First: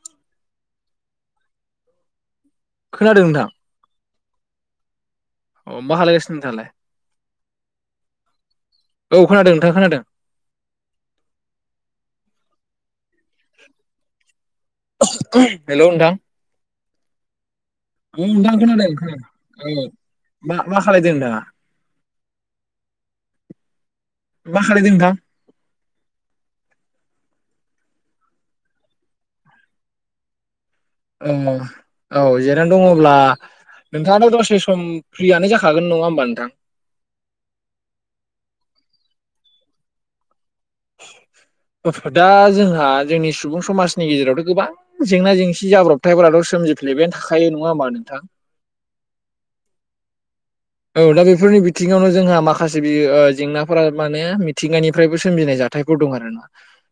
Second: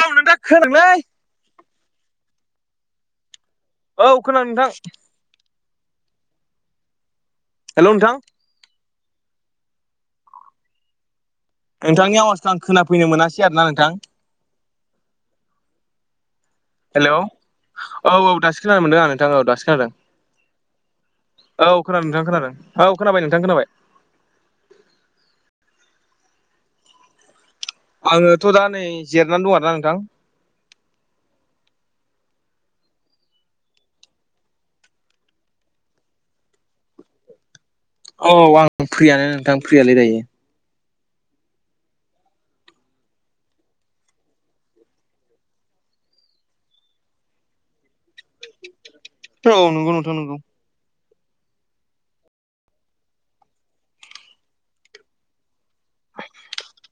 मावनो दा खोदोंलै खोनादों नोंथां? औ खोनादों नोंथां। अ मा खालायगासिन नोंथाङालाय हेलौ नोंथां। औ खोनादों, नोंथा खोनादों। नोंथांनि आवाजखौ आं खोनाफैनो मोनासै आरो ना नोंथां। हेलौ नोंथां हेलौ औ औ नोंथां दासोखोनानो खोनादों मोनदों आं खोनादों नोंथां औ दासोखोनादों मा मा खालायदों नोंथाङा? औ खोनादों नोंथां खोनादों, औ खोनाबाय नोंथां खोनाबाय। मा खालायदों नोंथां? आङोथ' दा नै जेरायनानै दं आरोना नोंथां ए औ जिरनानै दङब्ला नोंथाङाथ' दसे सम फ्रियानो जाखागोन। नङा होमबा नोंथां? औ आं फ्रियानो नोंथां फ्रियालाय दायो [inaudible] दा जोंहा जोंनि सुबुं समाजनि गेजेरावथ' गोबां जेंना जेंसि जाब्रबथायफोराथ' सोमजिफ्लेलायबायानो थाखायो। नङा होमबा नोंथां? औ नंगौ नोंथां नंगौ औ दा बेफोरनि बिथिङावनो जोंहा माखासे बियो ओ जेंनाफोरा माने मिथिंगानिफ्रायबो सोमजिनाय जा थायफोर दं आरो ना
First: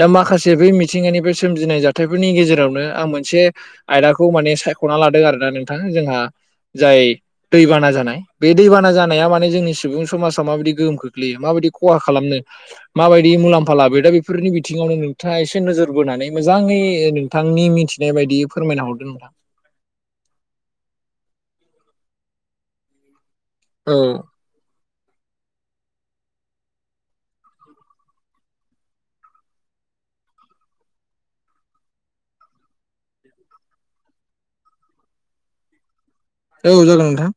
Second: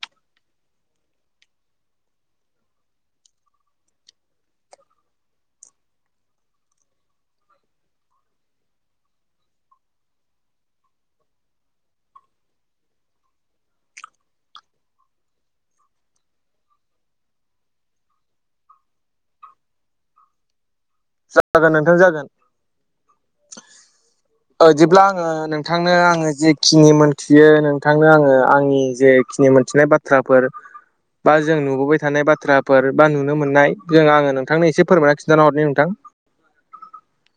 दा माखासे बै मिथिंगानि बे सोमजिनाय जाथायफोरनि गेजेरावनो आं मोनसे आयदाखौ माने सायख'ना लादों आरोना नोंथां जोंहा जाय दैबाना जानाय बे दैबाना जानाया माने जोंनि सुबुं समाजा माबायदि गोहोम खोख्लैयो माबायदि खहा खालामनो माबायदि मुलाम्फा लाबो दा बेफोरनि बिथिङावनो नोंथाङा एसे नोजोर बोनानै मोजाङै नोंथांनि मिथिनाय बायदि फोरमायना हरदो नोंथां जागोन नोंथां जागोन औ जेब्ला आङो नोंथांनो आङो जेखिनि मोनथियो नोंथांनो आङो आंनि जे खिनि मोनथिनाय बाथ्राफोर बा जों नुबोबाय थानाय बाथ्राफोर बा नुनो मोननाय जों आङो नोंथांनो एसे फोरमायना खिन्थाना हरनि नोंथां औ जागोन नोंथां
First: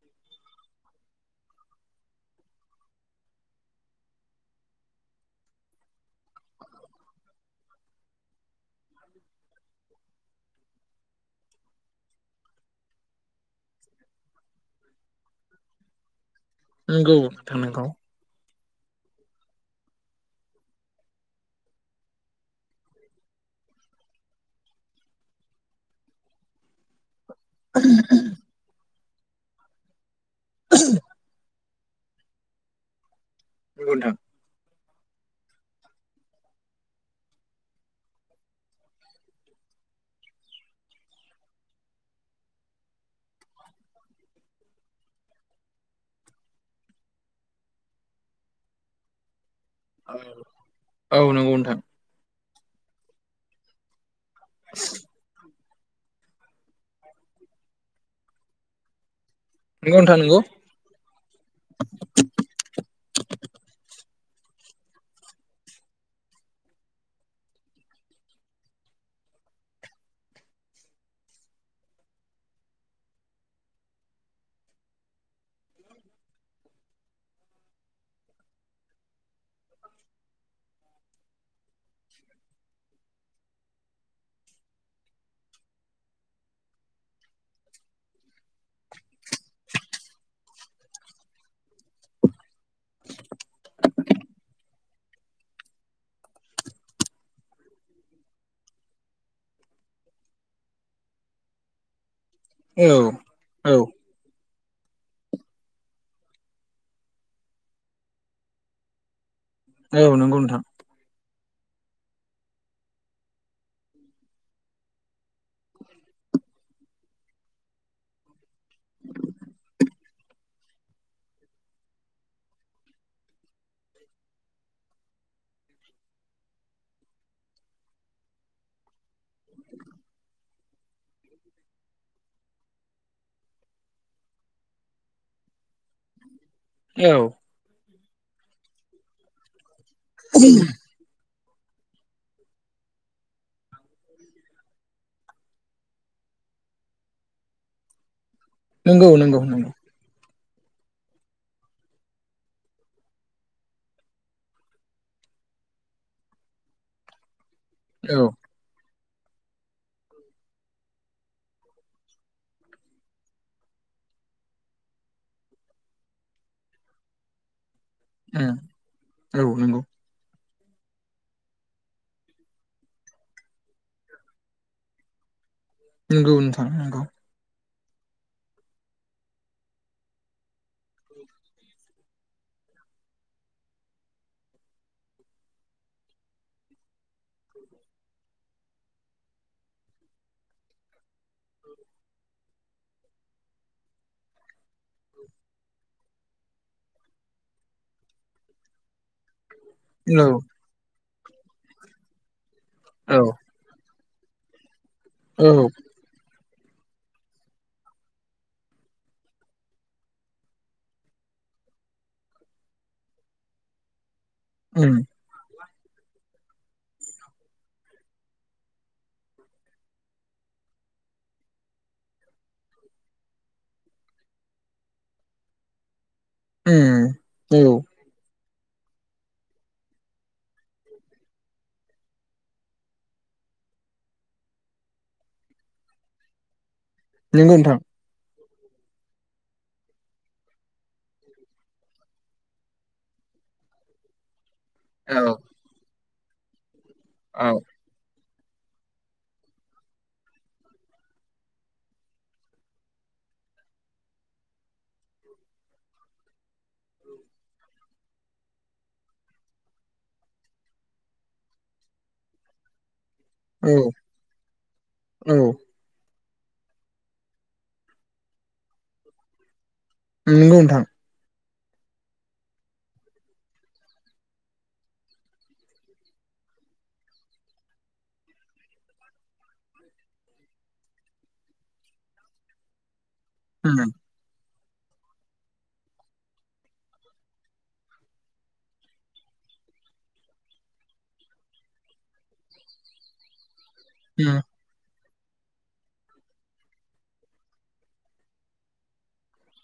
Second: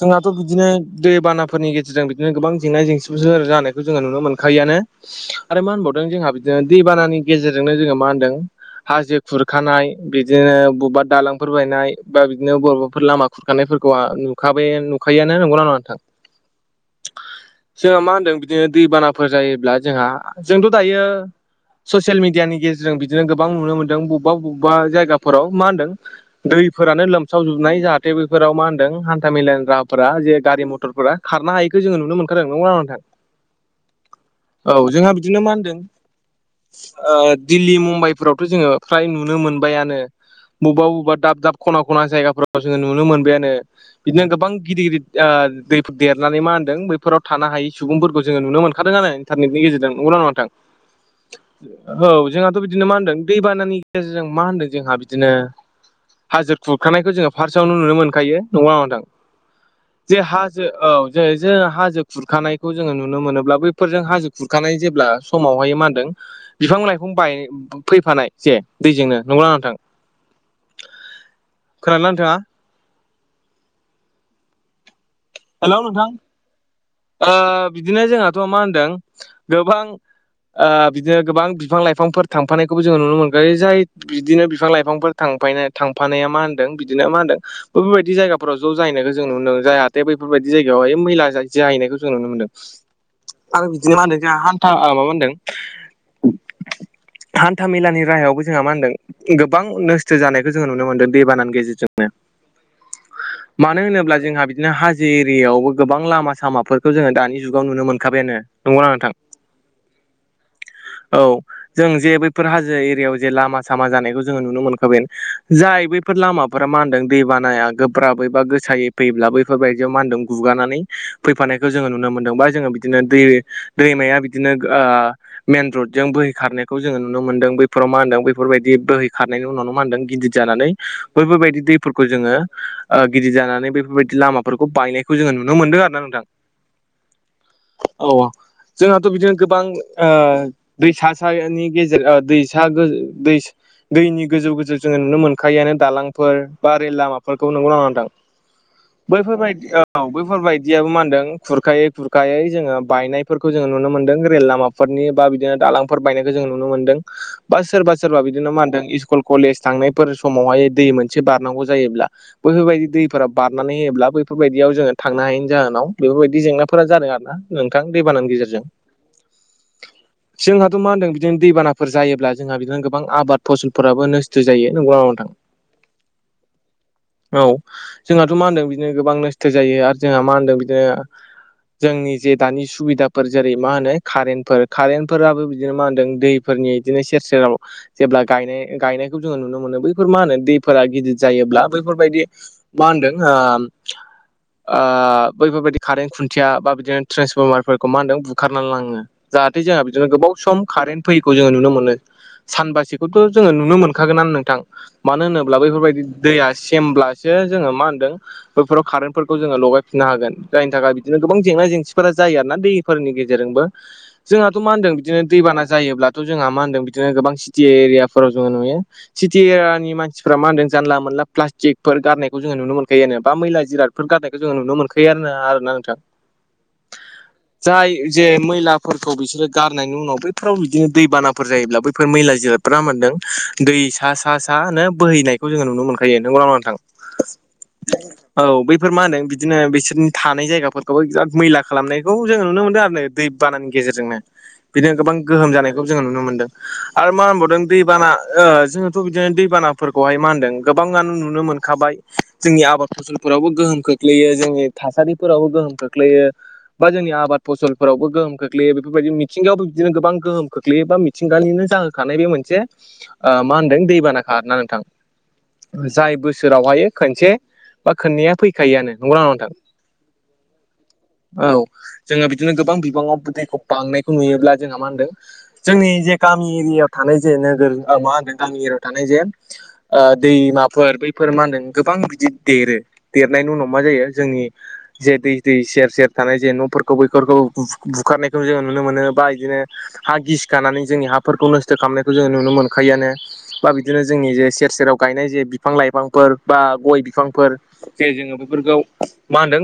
जोंहाथ' बिदिनो दैबानाफोरनि गेजेरजों बिदिनो गोबां जेंना जेंसिफोर जानायखौ जोङो नुनो मोनखायोआनो आरो मा होनबावदों जोंहा बिदिनो दैबानानि गेजेरजोंनो जोंङो मा होनदों हाजो खुरखानाय बिदिनो बबेबा दालांफोर बायनाय बा बिदिनो बरमाफोर लामा खुरखानायफोरखौ आ नुखाबाय नुखायोआनो नंगौना नङा नोंथां नंगौ नोंथां नंगौ जोंहा मा होनदों बिदिनो दैबानाफोर जायोब्ला जोंहा जोंथ' दायो ससियेल मिडियानि गेजेरजों बिदिनो गोबां नुनो मोनदों बबेबा बबेबा जायगाफोराव मा होनदों दैफोरानो लोमसावजोबनाय जाहाथे बेफोराव मा होनदों हान्था मेलानि राहाफोरा जे गारि मथरफोरा खारनो हायैखौ जोङो नुनो मोनखादों नंगौना नङा नोंथां नंगौ नोंथां औ जोंहा बिदिनो मा होनदों दिल्ली मुम्बाइफोरावथ' जोङो फ्राय नुनो मोनबायानो बबेबा बबेबा दाब दाब खना खना जायगाफ्राव जोङो नुनो मोनबायानो बिदिनो गोबां गिदिर गिदिर दैफोर देरनानै मा होनदों बैफोराव थानो हायै सुबुंफोरखौ जोङो नुनो मोनखादों आरो इन्टारनेटनि गेजेरजों नंगौना नङा नोंथां औ नंगौ नोंथां। औ जोंहाथ' बिदिनो मा होनदों दैबानानि गेजेरजों मा होनदों जोंहा बिदिनो हाजो खुरखानायखौ जोङो फार्स्टआवनो नुनो मोनखायो नंगौना नङा नंगौ नोंथां नोंथां जे नंगौ हाजो औ ज जो हाजो खुरखानायखौ जोङो नुनो मोनोब्ला बैफोरजों हाजो खुरखानाय जेब्ला समावहाय मा होनदों बिफां लाइफां बाय फैफानाय जे दैजोंनो नंगौना नङा नोंथां [unintelligible] खोनादोंना नोंथाङा हेल' नोंथां बिदिनो जोंहाथ मा होनदों गोबां बिदिनो गोबां बिफां लाइफांफोर थांफानायखौबो जोङो नुनो मोनगोन जाय बिदिनो बिफां लाइफांफोर थां थांफानाया मा होनदों बिदिनो मा होनदों बेफोरबायदि जायगाफोराव ज' जाहनायखौ जों नुनो मोनो जाय दे बैफोरबायाददि जायगायावहाय मैला जाहैनायखौ जों नुनो मोनदों आरो बिदिनो मा होनदों जोंहा हान्था माबा होनदों हान्था मेलानि राहायावबो जोंहा मा होनदों गोबां नस्थ' जानायखौ जोङो नुनो मोनदों दैबानानि गेजेरजों औ औ मानो होनोब्ला जोंहा बिदिनो हाजो एरियायावबो गोबां लामा सामाफोरखौ जोङो दानि जुगाव नुनो मोनखाबायानो नंगौना नोंथां? औ नंगौ नोंथां औ जों जे बैफोर हाजो एरियायाव जे लामा सामा जानायखौ जोङो नुनो मोनखाबोन जाय बैफोर बेफोर लामाफोरा मा होनदों दै बानाया गोब्राबैबा गोसायै फैब्लाबो बेफोरबायदियाव मा होनदों गुगानानै फैफानायखौ जोङो नुनो मोनदों बा जोङो बिदिनो दै दैमाया बिदिनो ओ मेन रडजों बोहै खारनायखौ जोङो नुनो मोन्दों बैफोराव मा होनदों बैफोरबायदि बोहै खारनायनि उनावनो मा होनदों गिदिर जानानै बैफोरबायदि दैफोरखौ जोङो गिदिर जानानै बेफोरबायदि लामाखौ बे फोरफोरखौ बायनायखौ जोङो नुनो मोनदों आरो ना नोंथां औ औ जोंहाथ' बिदिनो गोबां दैसा गेजेर दैसा गो दै दैनि गोजौ गोजौ जोङो नुनो मोनखायआानो दालांफोर बा रेल लामाफोरखौ नोंगौ नोंगौना नङा नोंथां नंगौ नंगौ बैफोरबायदि नंगौ औ बेैफोरबायायदियाबो मा होनदों खुरखायै खुरखायै जोङो बायनायफोरखौ जोङो नुनो मोन्दों रेल लामा नि बा बिदिनो दालांफोर बायनायखौ जों नुनो मोनदों बा सोरबा सोरबा औ बिदिनो मा होनदों स्कुल कलेज थांनायफोर समावहाय दै मोनसे बारनांगौ जायोब्ला बैफोरबायदि दैफोरा बारनानै हो अब्ला बैफोरबायदियाव जोङो थांनो हायैनि जाहोनाव बेफोरबायदि जेंनाफोरा जादों आरो ना नोंथां दैबानानि उम गेजेरजों औ नंगौ जोंहाथ' मा होनदों बिदिनो दैबानाफोर जायोब्ला जोंहा बिदिनो गोबां आबाद फसलफोराबो नस्थ' जायो नंगौ नङा नोंथां [inaudible] नंगौ नोंथां नंगौ औ जोंहाथ' मा होनदों बिदिनो गोबां नोस्थो जायो आरो जोंहा मा होनदों बिदिनो जोंनि जे दानि सुबिदाफोर जेरै मा होनो कारेन्टफोर कारेेनटफोराबो बिदिनो मा होनदों दै फोरनि इदिनो सेर सेराव जेब्ला गायनाय गायनायखौ जोंङो नुनो मोनो बैफोर मा होनो दैफोरा गिदिर जायोब्ला बैफोरबायदि मा होनदों ओम ओ बैफोरबायदि कारेन्ट खुन्थिया बा बिदिनो ट्रेन्सफरमारफोरखौ मा होनदों बुखारनान लांङो जाहाथे जोंहा बिदिनो औ गोबाव सम कारेन्ट फैयैखौ जोंङो नुनो मोनो सानबासेखौथ' औ जोंङो नुनो मोन खागोन आनो नोंथां मानो औ होनोब्ला बैफोरबायदि दैया सेमब्लासो जोंङो मा होनदों बैफोराव कारेन्टफोरखौ जोंङो लगायफिननो हागोन जायनि थाखाय बिदिनो गोबां जेंना जेंसिफोरा जायो आरोना दैफोरनि गेजेरजोंबो जोंहाथ' मा होनदों उम बिदिनो दैबाना जायोब्लाथ' जोंहा मा होनदों बिदिनो गोबां सिटि एरियाफोराव जोंङो नुयो सिटि एरियानि मानसिफोरा मा होनदों जानला मोनला प्लास्टिकफोर गारनायखौ जोंङो नुनो मोनखायो आनो बा मैला जिरादफोर गारनायखौ जोंङो नुनो मोनखायोआनो आरो ना नोंथां उम औ जाय जे मैलाफोरखौ बिसोरो गारनायनि उनाव बैफोराव बिदिनो दैबानाफोर जायोब्ला बैफोर मैला जिराद ब्रा मोनदों दै सा सा सा नो बोहैनायखौ जोंङो नुनो मोनखायो नोंगौ ना नंङा नोंथां नोंगौ ओनथां। औ बैफोर मा होनो बिदिनो बिसोरनि थानाय जायगाफोरखौबो बिराद मैला खालामनायखौ जोंङो नुनो मोनदों आरो नो दै बाननि गेजेरजोंनो बिदिनो गोबां औ गोहोम जानायखौ जोंङो नुनो मोनदों आरो मा औ होनबावदों दै बाना ओ जोंङोथ' बिदिनो दैबानाफोरखौहाय मा होनदों गोबांङानो नुनो मोनखाबाय जोंनि आबाद फसलफोरावबो गोहोम खोख्लैयो जोंनि थासारिफोरावबो गोहोम खोख्लैयो बा जोंनि आबाद फसलफोरावबो गोहोम खोख्लैयो बेफोरबायदिनो मिथिंगायावबो बिदिनो गोबां गोहोम खोख्लैयो बा मि मिथिंगानिनो जाहोखानाय बे मोनसे ओ मा औ होनदों दैबानाखा आरो ना नोंथां औ जाय बोसोराव हायो खोनसे बा खोननैया फैखायोआनो नंगौना नंङा नोंथां नोंगौ ओनथां औ जोंङो बिदिनो गोबां बिबांङाव दैखौ बांनायखौ नुयोब्ला जोंहा मा होनदों जोंनि जे गामि एरियायाव थानाय जे नोगोर ओ मा होनदों गामि एरियायाव थानाय जे ओ दैमाफोर बैफोर मा होनदों गोबां बिदि देरो देरनायनि उनाव मा उम जायो जोंनि जे दै दै सेर सेर थानाय जे न'फोरखौ बैफोरखौ बु बुखारनायखौ जोंङो नुनो मोनो बा इदिनो हा गिसिखानानै जोंनि हाफोरखौ नोस्थो खालामनायखौ जोंङो नुनो मोनखायोआनो बा बिदिनो जोंनि उम जे सेर सेराव गायनाय जे बिफां लाइफांफोर बा गय बिफांफोर जे जोंङो बेफोरखौ मा होनदों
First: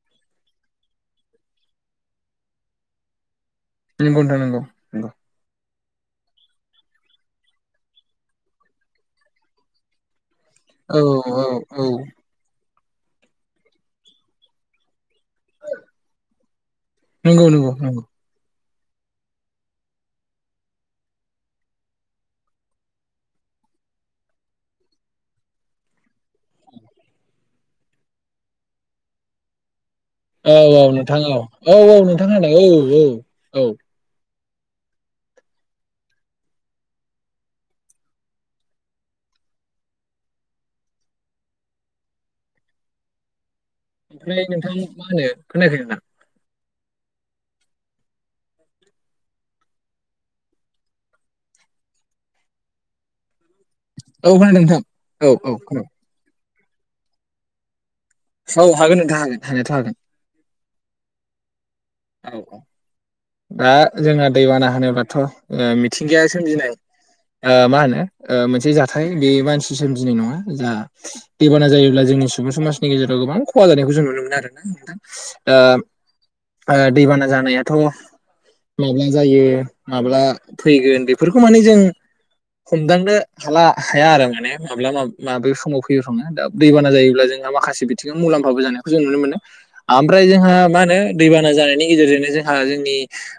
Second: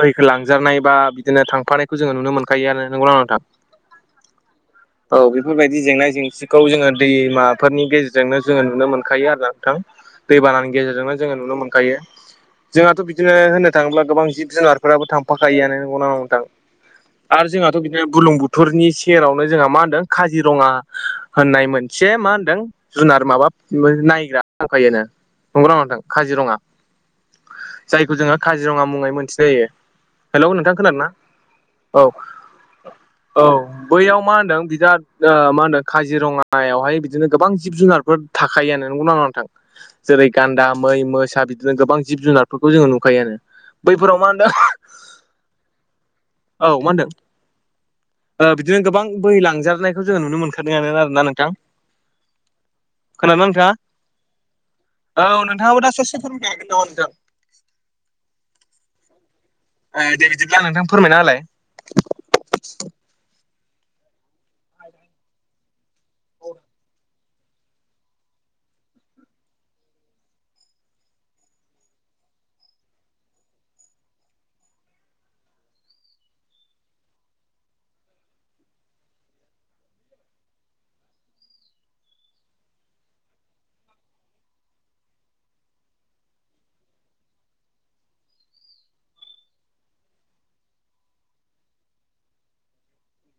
बैहैखो लांजानाय बा बिदिनो थांफानायखौ जोंङो नुनो मोनखायो आनो नोंगौ ना नंङा नोंथां नोंगौ ओनथां नोंगौ औ बेफोरबायदि जेंना जेंसिखौ जोंङो दैमाफोरनि गेजेरजोंनो जोंङो नुनो मोनखायो आरोना नोंथां दै बानानि औ गेजेरजोंनो जोंङो नुनो औ मोनखायो जोंहाथ' बिदिनो होननो थांङोब्ला गोबां जिब जुनारफोराबो थां फाखायोआ नो नोंगौना नंङा नोंथां नंगौ आरो नंगौ जोंहाथ' नंगौ बिदिनो बुलुं बु थुरनि सेरावनो जोंहा मा होनदों काजिरंङा होननाय मोनसे मा होनदों जुनार माबा नायग्रा दंखायोनो नंगौना नंङा नोंथां? काजिरंङा जायखौ जोंङो काजिरंङा मुंङै मोनथि जायो। हेलौ औ नोंथां औ खोनादों ना औ औ नोंथां खोनादों औ औ बैयाव मा होनदों बिराद ओ मा होनदों काजिरंङायावहाय बिदिनो गोबां जिब जुनारफोर थाखायो आनो नोंगौना नंङा नोंथां जेरै गान्दा मै मोसा बिदिनो गोबां जिब जुनारफोरखौ जोंङो नुखायो आनो। ओमफ्राय नोंथां मा होनो खोनायाखै नोंथां? औ मा होनदों ओ बिदिनो गोबां बैहै लांजारनायखौ जोंङो नुनो मोनखादों आरोना नोंथां खोनादोंना नोंथांङा? औ खोनादों नोंथां औ औ खोना [unintelligible] औ हागोन नोंथां हागोन हानायाथ' हागोन। ओ दे बिदिब्ल नोंथां फोरमायनाहोलाय। औ औ दा जोंहा दैबाना होनोबाथ' ओ मिथिंगाया सोमजिनाय ओ मा होनो ओ मोनसे जाथाय बे मानसि सोमजिनाय नङा जा। दैेबाना जायोब्ला जोंनि सुबुं समाजनि गेजेराव गोबां खहा जानायखौ जों नुनो मोनो आरोना ओ ओ दैबाना जानायाथ' माब्ला जायो माब्ला फैगोन बेफोरखौ माने जों। हमदांनो हाला हाया आरो माने माब्ला मा माबे समाव फैयो थङो दा दैबाना जायोब्ला जोंहा माखासे बिथिङाव मुलाम्फाबो जानायखौ जों नुनो मोनो आमफ्राय जोंहा मा होनो। दैबाना जानायनि गेजेरजोंनो जोंहा जोंनि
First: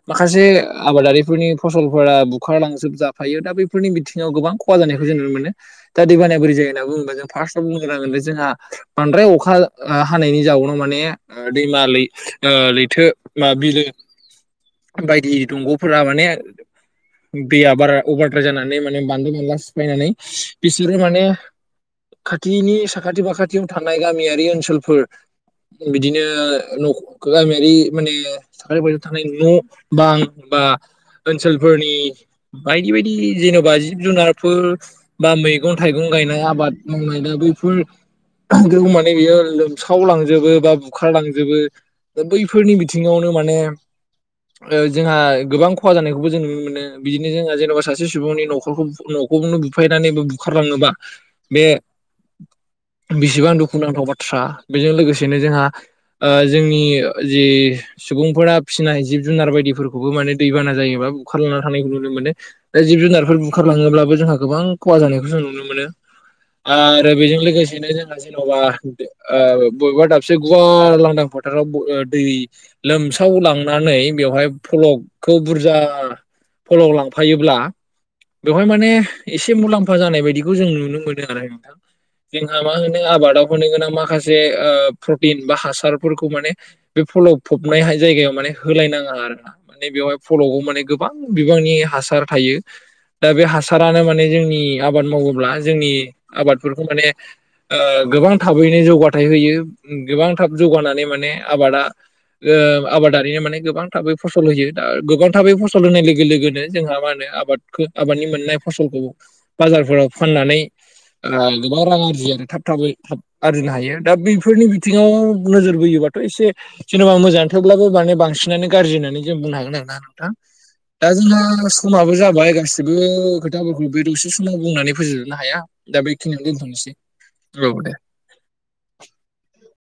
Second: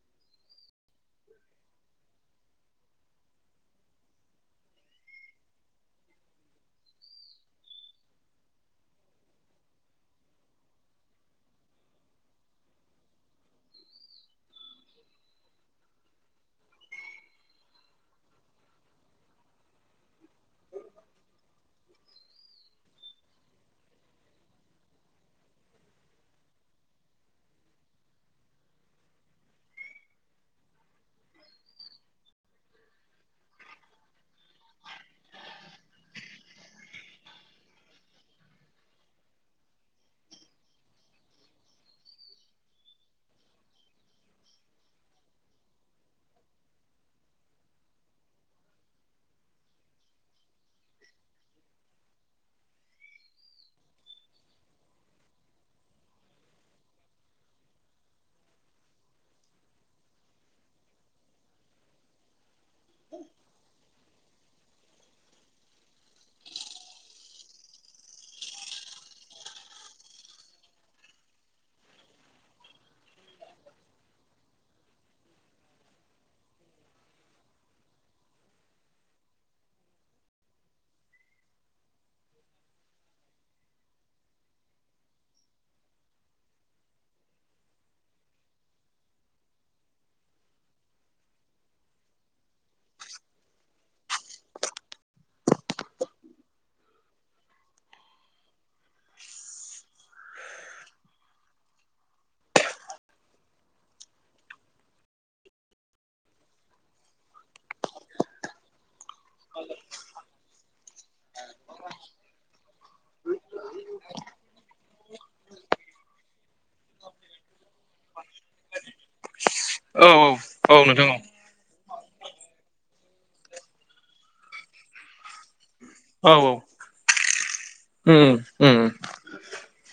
माखासे आबादारिफोरनि फसलफोरा बुखारलांजोब जाफायो दा बैफोरनि बिथिङाव गोबां ख खहा जानायखौ जों नुनो मोनो दा दैबानाया बोरै जायो होनना बुङो बा होनोबा जों फार्स्टआव बुंग्रोनांगोनदि जोंहा। बांद्राय अखा आ हानायनि जाउनाव माने ओ दैमालै ओ लैथो मा बिलो बायदि दंग'फोरा माने। दैया बारा अभारद्राय जानानै माने बानदो बानला सिफायनानै बिसोरो माने। खाथिनि साखाथि फाखाथियाव थानाय गामियारि ओनसोलफोर। बिदिनो न'खौ गामियारि माने हाग्राबारियाव थानाय न' बां बा। ओनसोलफोरनि बायदि बायदि जेन'बा जिब जुनारफोर बा मैगं थाइगं गायनाय आबाद मावनाय दा बैफोर। गौ माने बियो लोमस्राव लांजोबो बा बुखार लांजोबो। दा बैफोरनि बिथिङावनो माने। ओ जोंहा गोबां खहा जानायखौबो जों नुनो मोनो बिदिनो जोंहा जेन'बा सासे सुबुंनि न'खरखौ बुङो। गावनो बुफायनानै बा बुखारलाङोबा बे। बिसिबां दुखुनांथाव बाथ्रा बेजों लोगोसेनो जोंहा ओ जोंनि ओ जि सुबुंफोरा फिसिनाय जिब जुनार बायदिफोरखौबो माने दैबाना जायोबा बुखारलांना थानायखौ नुनो मोनो। दा जिब जुनारफोर बुखारलाङोब्लाबो जोंहा गोबां खहा जानायखौ जों नुनो मोनो। आरो बेजों लोगोसेनो जोंङो जेन'बा ओ बेबा दाबसे गुवार लांदां फोथाराव बो बो दै लोमसाव लांनानै बेवहाय फलकखौ बुरजा। फल' लांफायोब्ला। बेवहाय माने एसे मुलाम्फा जानाय बायदिखौ जों नुनो मोनो आरो नोंथां। जोंहा मा होनो आबादाव होनो गोनां माखासे ओ प्रटिन बा हासारफोरखौ माने। बे फल फबनाहाय जायगायाव माने होलायनाङा आरो ना। माने बेवहाय फल'बो माने गोबां बिबांनि हासार थायो। दा बे हासारानो माने जोंनि आबाद मावोब्ला जोंनि आबादफोरखौ माने। ओ गोबां थाबैनो जौगाथायाइ होयो गोबां थाब जौगानानै माने आबादा। ओ आबादारिनो माने गोबां थाबै फसल होयो दा गोबां थाबै फसल होनाय लोगो लोगोनो जोंहा मा होनो आबाद। खो आबादनि मोननाय फसलखौ बाजारफोराव फाननानै। आ गोबां रां आरजियो आरो थाब थाबै थाब आरजिनो हायो दा बेफोरनि बिथिङाव नोजोर बोयोबा। एसे जेनेबा मोजाङानो थोबब्लाबो माने बांसिनानो गाज्रि होननानै जों बुंनो हागोन। औ नोंथां औ दा नोंथां औ जोंहा। समाबो जाबाय गासिबो खोथाफोरखौ बे दसे समाव बुंनानै फोजोबजोबनो हाया। दा औ बेखिनियाव औ दोनथ'नोसै औ दे